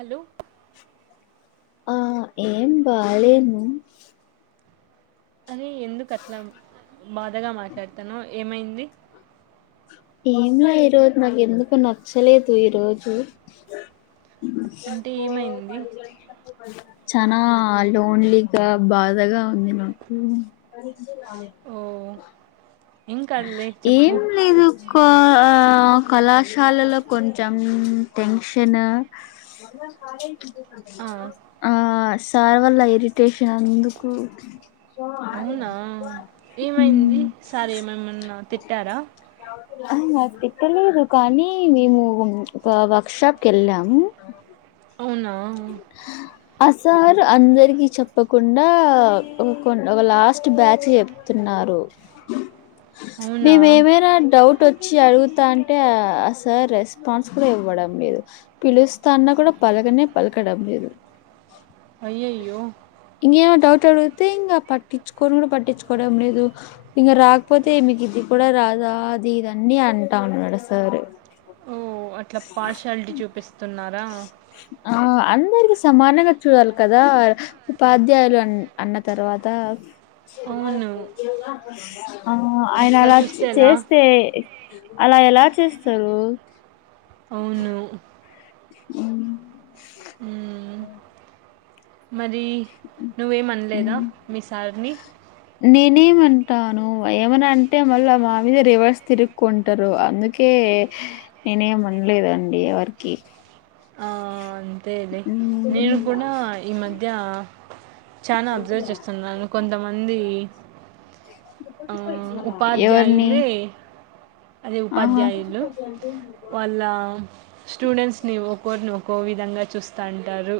అలో ఆ ఏం బాలేను అని ఎందుకట్లమ్ బాధగా మాట్లాడుతునవ్ ఏమైంది ఏంలే ఈరోజ్ నాక్ ఎందుకో నచ్చలేదు ఈరోజు అంటే ఏమైంది చనా లోన్ లీగా బాధగా ఉంది నాకు ఓ ఏం కాదులే చెప్పు ఏమ్ లేదు క అ ఆఆ కళాశాలలో కొంచమ్ టెన్ షను ఆ ఆ సార్ వల్ల ఇరిటేషన్ అందుకు ఔనా మ్ ఏమైంది సార్ ఏమన్ మన్నా తిట్టారా అహ్ అ తిట్టలేదు కానీ మేము వన్ ఒక వర్క్ షాప్ కెళ్ళాము అవునా తార్ అందరికి చెప్పకుండా ఒకొన్ ఒక లాస్ట్ బ్యాచ్ చెప్తున్నారు అవునా నీవ్ వేవైన డౌటో ఛీ అరుగుతా అంటే ఆ సార్ రెస్ పంస్ కుడ ఇవ్వడం లేదు పిలుస్త అన్నా కూడా పలగనే పలకడం లేదు అయ్యయ్యో ఇంకేమో డౌట్ అడుగుతే ఇంగ పట్టించుకోను కూడా పట్టించుకోవడం లేదు ఇంగ రాకపోతే ఇది కూడా రాదా అది ఇదన్నీ అంటాన్నడు సారు ఓ అట్లా పార్షాలిటీ చూపిస్తున్నారా ఆ అందరికి సమానంగా చూడాలి కదా ఉపాధ్యాయులు అ అన్న తర్వ తా అవును ఆ ఆయన అట్లా అలా చే చూస్తే ఎలా చేస్తే అలా ఎలా చేస్తారు అవును ఉమ్మ్ ఉమ్మ్ మరి నువ్వేం అనలేదా ఉమ్. మీ సార్ ని రాను ఏమన అంటే మళ్ళా మా మీద రివర్స్ తిరుక్ంటారు అందుకే నేనేమనలేదండి ఎవరికి అంతెలె నేను కూడ ఈ మధ్య చనా అబ్జర్వ్ చేస్తున్నాను కొంతమంది ఆ ఎవరిని ఉపాధ్యాయులే అదే ఆహా ఉపాధ్యాయులు వాళ్ళ స్టూడెంట్స్ని ఒక్కొరిని ఒక్కో విధంగా చూస్తంటారు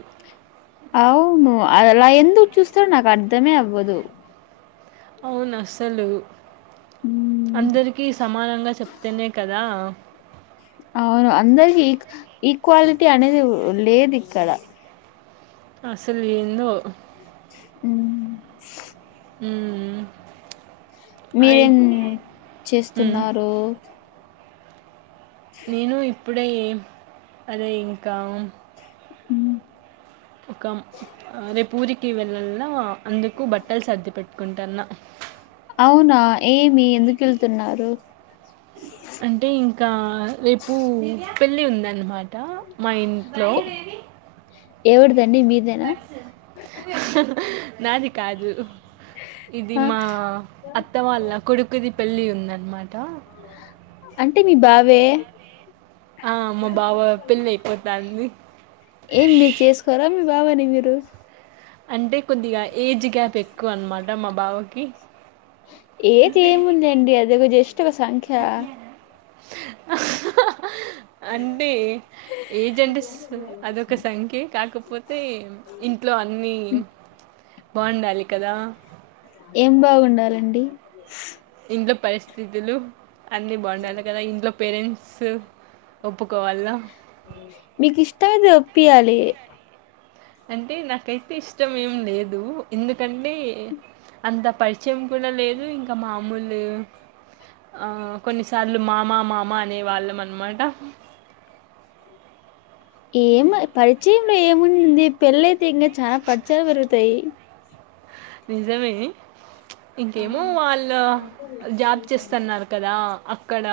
అవును అ అలా ఎందుకు చూస్తారో నాకు అర్ధమే అవ్వదు అవును అస్సలు మ్మ్ అందరికీ సమానంగా చెప్తేనే క దా అవును అందరికి ఈక్ ఈక్వాలిటీ అనేది ఉ లేదు ఇక్కడ అసలు ఎందో ఉమ్ ఉమ్ మీరేం హ్మ్. చేస్తున్నారు నేను ఇప్పుడే ఎం అదే ఇంకా ఉమ్ ఒకమ్ రేపు ఊరికి వెళ్ళన అందుకు బట్టలు సర్ది పెట్టుకుంటాన్న అవునా ఏమి ఎందుకెల్తున్నారు అంటే ఇంకా రేపు పెళ్ళి ఉందన్నమాట మా ఇం ట్లో ఎవరిదండి మీదేనా నాది కాదు ఇది ఆ మా అత్త వాళ్ళ కొడుకుది పెళ్లిి ఉందన్నమాట అంటే మీ బావే ఆ మా బావ పెళ్లి అయిపోతంది ఏం మీరు చేసుకోరా మీ బావ ని మీరు అంటే కొద్దిగా ఏజ్ గ్యాప్ ఎక్కువ అన్నమాట మా బావకి ఏజ్ ఏముందండి అదొగ జస్ట్ ఒక సంఖ్య అంటే ఏజ్ అంటే స్స్ అదొక సంఖ్యే కాకపోతే ఇంట్లో అన్ని బాగుండాలి కదా ఏం బాగుండాలండి ఇంట్లో పరిస్థితులు అన్ని బాగుండాలి కదా ఇంట్లో పేరెంట్స్ ఒప్పుకోవాల్ల మీకు ఇష్టమైతే ఒప్పియాలి అంటే నాకైతే ఇష్టం ఏం లేదు ఎందుకంటే అంత పరిచయం కూడా లేదు ఇంక మామూల్ ఆ కొన్నిసార్లు మామ మామ అనే వాళ్ళం అన్మాట ఏమ్ పరిచయంలో ఏముండింది పెళ్లైతే ఇంగ చాన పరిచయలు పెరుగుతయ్ నిజమే ఇంకేమో వాళ్ళు జాబ్ చేస్తన్నారు కదా అక్కడ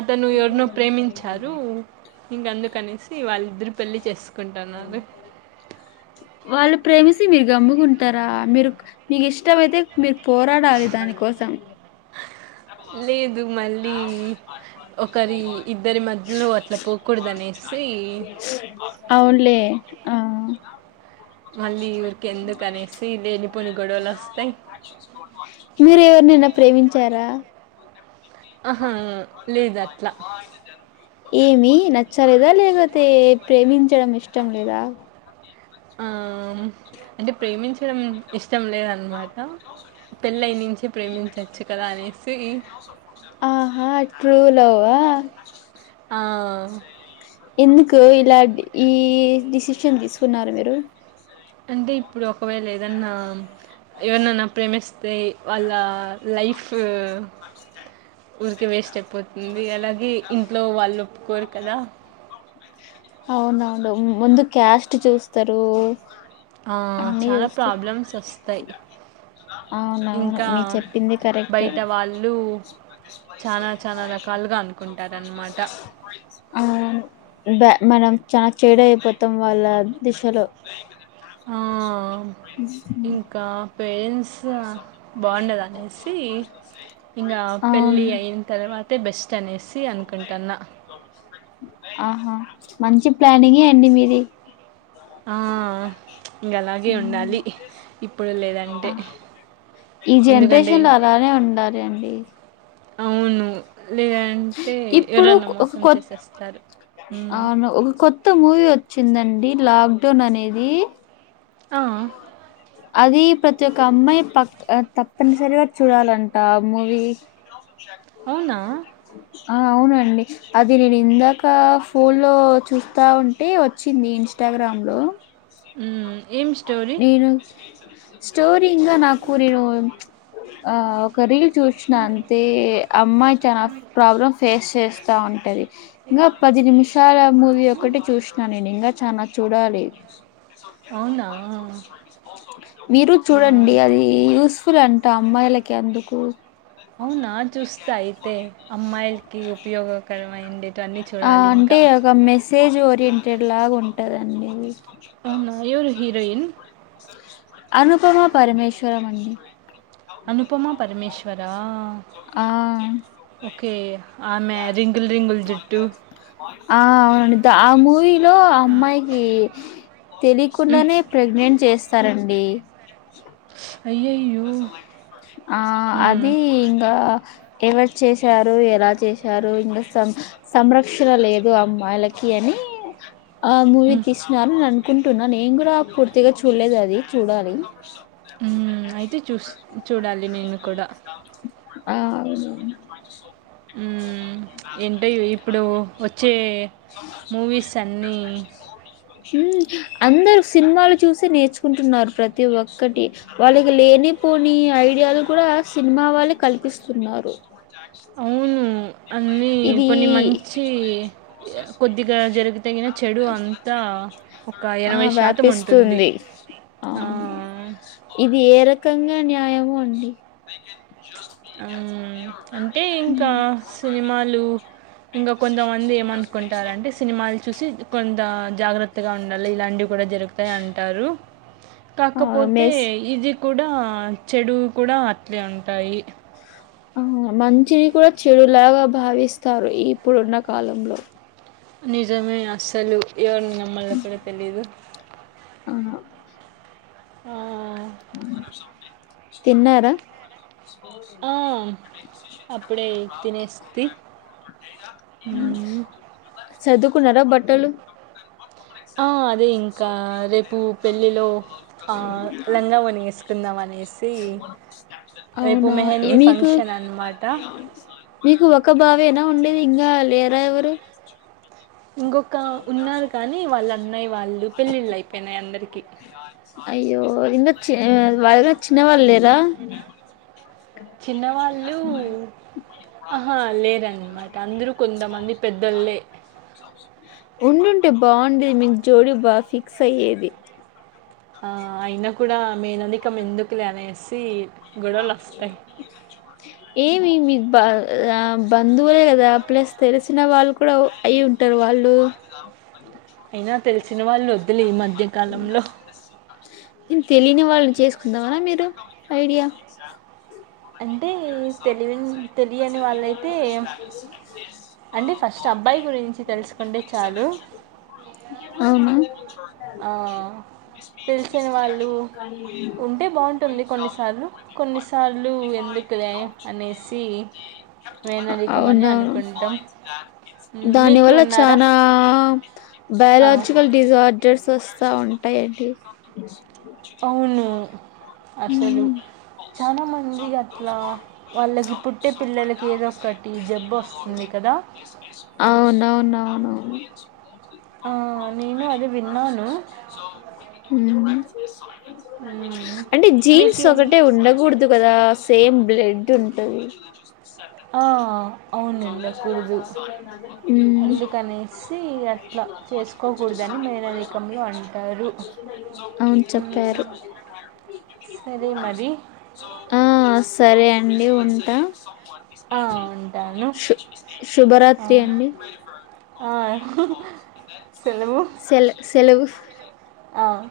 అతను ఎవర్నో ప్రేమించ్చారు ఇంగ అందుకనేసి వాళ్ళు ఇద్దరు పెళ్లి చేసుకుంటన్నారు వాళ్ళు ప్రే తి మీరు గమ్ముగుంటరా మీరు మీకు ఇష్టమైతే మీరు పోరాడాలి దాని కోసం లేదు మళ్ళీ ఒకరి ఇద్దరి మధ్యలో అట్ల పోకూడదనే అవున్లే ఆ మళ్ళీ ఊరికెందుకనేసి లేనిపోని గొడవలొస్తాయి. మీరు ఎవర్నైన ప్రేమించార ఆహా! లేదట్లా. ఏమి నచ్చలేదా లేగోతే ప్రేమించడం ఇష్టం లేదా ఆ అంటె ప్రేమించడం ఇష్టం లేదన్మాట పెళ్ళై నుంచి ప్రేమించోచ్చు కదా అనేసి ఆహా ట్రూ లవ్వా ఆ ఎందుకు ఇలా డ్ ఈ డిసిషన్ తీస్కున్నారు మీరు అంటె ఇప్పుడు ఒకవేళ ఏదన్నా ఎవర్నన్నా ప్రేమిస్తే వాళ్ళ లైఫ్ ఊరికే వేస్ట్ అయ్పోతుంది అలాగే ఇంట్లో వాళ్ళు ఒప్పుకోరు కదా అవునవును ముందు క్యాస్ట్ చూస్తరు ఆ! అన్ని చాలా చుస్ ప్రాబ్లమ్స్ వస్తాయి. అవునవును ఇంకా మీరు చెప్పింది కరెక్టే బయట వాళ్ళు చాలా చాలా రకాలుగా అనుకుంటారనమాట. అవును బ మనం చాన్ చేడైపోతం వాళ్ళ దిశలో ఆ ఉహు ఇంకా పేరెంట్స్ గ బాగుండదనేసి ఇగా అవును పెళ్ళి అయిన తర్వా తె బెస్ట్ అనేసి అన్కుంటాన్నా ఆహా మంచి ప్లానింగే అండి మీది ఆ, ఇంక అలాగే ఉండాలి ఇప్పుడు లేదంటే ఆ ఈ ఎందుకంటే జన్రేషన్ లో అలానే ఉండాలి అండి అవును లేదంటే ఇప్పుడు ఎవరన్న ఒక మోసం కొత్త చేసేస్తారు ఉమ్. అవును ఒక కొత్త మూవీ ఒచ్చిందండి లాక్డౌన్ అనేది ఆ, అది ప్రతి ఒక్క అమ్మాయి పక్ అ తప్పనిసరిగా చూడాలంట ఆ మూవీ అవునా ఆ ఆ అవునండి అది నేను ఇందాక ఫోన్ లో చూస్తా ఉంటే వచ్చింది ఇంస్టాగ గ్రాంలో మ్మ్ ఎం స్ నేను స్టోరీ ఇంగ నాకు నేను ఆ ఒక రీల్ చూశ్నంతే అమ్మాయ్ చాన ప్రాబ్లం ఫేస్ చేస్తా ఉంటది ఇంగ పది నిమిషాల మూవీ ఒక్కటి చూష్ణ నేను ఇంగ చనా చూడాలి అవునా మీరు ఆ. చూడండి అదీ యూస్ఫుల్ అన్ అంటె అమ్మాయిలకి అందుకు అవునా చూస్త అయితే అమ్మాయిల్కి ఉపయోగకరం అయిండ్ ఆ అంటే ఒక మెసేజ్ ఓరియంటెడ్ లాగుంటదండి అవునా? ఎవరు హీరోయిన్? అనుపమా పరమేశ్వరమండి అనుపమ పరమేశ్వరా ఆ ఓకే. ఆమె రింగుల్ రింగుల్ జుట్టు ఆ అవునండి దా ఆ మూవీ లో అమ్మాయికి హ్మ్. తెలికుండానే ప్రెగ్నెంట్ చేస్ సరండి అయ్యయ్యో! ఆ హ్మ్. అదీ ఇంక ఎవరు చేశారు ఎలా చేశారు ఇంకా సం-సంరక్షణ లేదు అమ్మాయిలకి అనీ ఆ మూవీ హ్మ్. తీసున్నారు నేను అనుకుంటున్నా నేను కూడా పూర్తిగా చూడలేదు అది చూడాలి హ్మ్. అయితే చుస్ చూడాలి నేను కూడా. ఆవును ఉ మ్ మూవీస్ అన్నీ ఉ మ్ అందరు సిన్మలు చూసి నేర్చుకుంటున్నారు ప్రతి ఒక్కటి వాళ్ళకి లేని లేని పోని ఐడియాలు కూడా సినిమా వాళ్ళె కల్పిస్తున్నారు అవును. అన్నీ ఇది కొన్ని మంచీ కొద్దిగా జ రిగితే గిన చెడు అంతా ఒక ఆ! ఎనభై శాతం ఉంటుంది వ్యాపిస్తుంది. ఆ! అవును ఇది ఏ రకంగా న్యాయము అండి హ్మ్. మ్ ఇంగ కొంతమంది ఏమనుకుంటారంటే సినిమాలు చూసి కొంతా జాగ్రత్తగా ఉండాలి ఇలాంటివి కూడా జరుగుతాయి అంటారు అవును. కాకపోతే మెస్ ఇది కుడా చెడు కుడా అట్లే ఉంటాయి ఆ మంచిని కూడా చెడులాగా భావిస్తారు ఇప్పుడున్న కాలంలో నిజమే అస్సలు ఎవరిని నమ్మల్లో కూడా తెలీదు అహ ఆ తిన్నారా ఆ! అప్పుడే తినేస్తి. హ్మ్. సర్దుకున్నారా బట్టలు ఆ అదే ఇంకా రేపు పెళ్ళిలో ఆ లంగా ఓని వేసుకుందాం అనేసి రేపు అవునా ఏ మెహందీ మీకు ఫంక్షన్ అనమాట. మీకు ఒక బావేనా ఉండేది ఇంగా లేరా ఎవరు ఇంకొక ఉన్నారు కానీ వాళ్ళ అన్నయ్య వాళ్ళు పెళ్ళిళ్ళయిపోయినాయి అందరికీ. అయ్యో వదినచే వదినకు చిన్న వాళ్ళు లేరా చిన్న వాళ్ళూ కొంతమంది పెద్దోళ్ళే. ఉండుంటే బాగుండే మీకు జోడి బాగా ఫిక్స్ అయ్యేది ఆ అయిన కూడా మేననికం ఎందుకులే అనేసి గొడవలొస్తాయి. ఏ ఎవం బ ఆ బంధువులే కదా ప్లస్ తెలిసిన వాళ్ళు కూడా అయి ఉంటారు వాళ్ళు ఉ సినవాలు వద్ తెలియని వాళ్ళని చేస్కుందాంమ మీరు ఐడియ అన్ టే తెలివిన్ తెలియని వాళ్ళయితే అండె ఫస్ట్ అబ్బాయి గురిన్ రించి తెలుసుకుంటే చాలు అవునా తెల్సిన వాళ్ళు ఉంటే బావుంటుంది కొన్నిసార్లు కొన్నిసార్లు ఎందుకు లే అనేసి మేనరికం అని అనుకుంటం. దాని వల్ల చానా ఆ, బయాలజికల్ డిజాడ్ డ్స్ వస్తా ఉంటయండి. అవును. అసలు చాలా మంది అట్లా వాళ్ళకి పుట్టే పిల్లలకి ఉమ్ ఏదో ఒకటి జబ్బు వస్తుంది కదా అవునవునవునవున్ ఆ, నేను అది విన్నాను మ్ మ్ అంటే జీన్స్ ఒకటే ఉండకూడదు గదా సేమ్ బ్లడుంటది. ఆ, అవును ఉమ్ ఉండకూడదు అందుకనేసి అట్లా చేసుకోకూడదని మేనరికంలో అంటారు అవును మ్మ్. చెప్పారు. సరే మరి ఆ సరే అండి ఉంట. ఆ, ఉంటాను శు ఆ, శుభరాత్రి అండి. ఆ, సెలవు సెల్ సెలవు ఆ.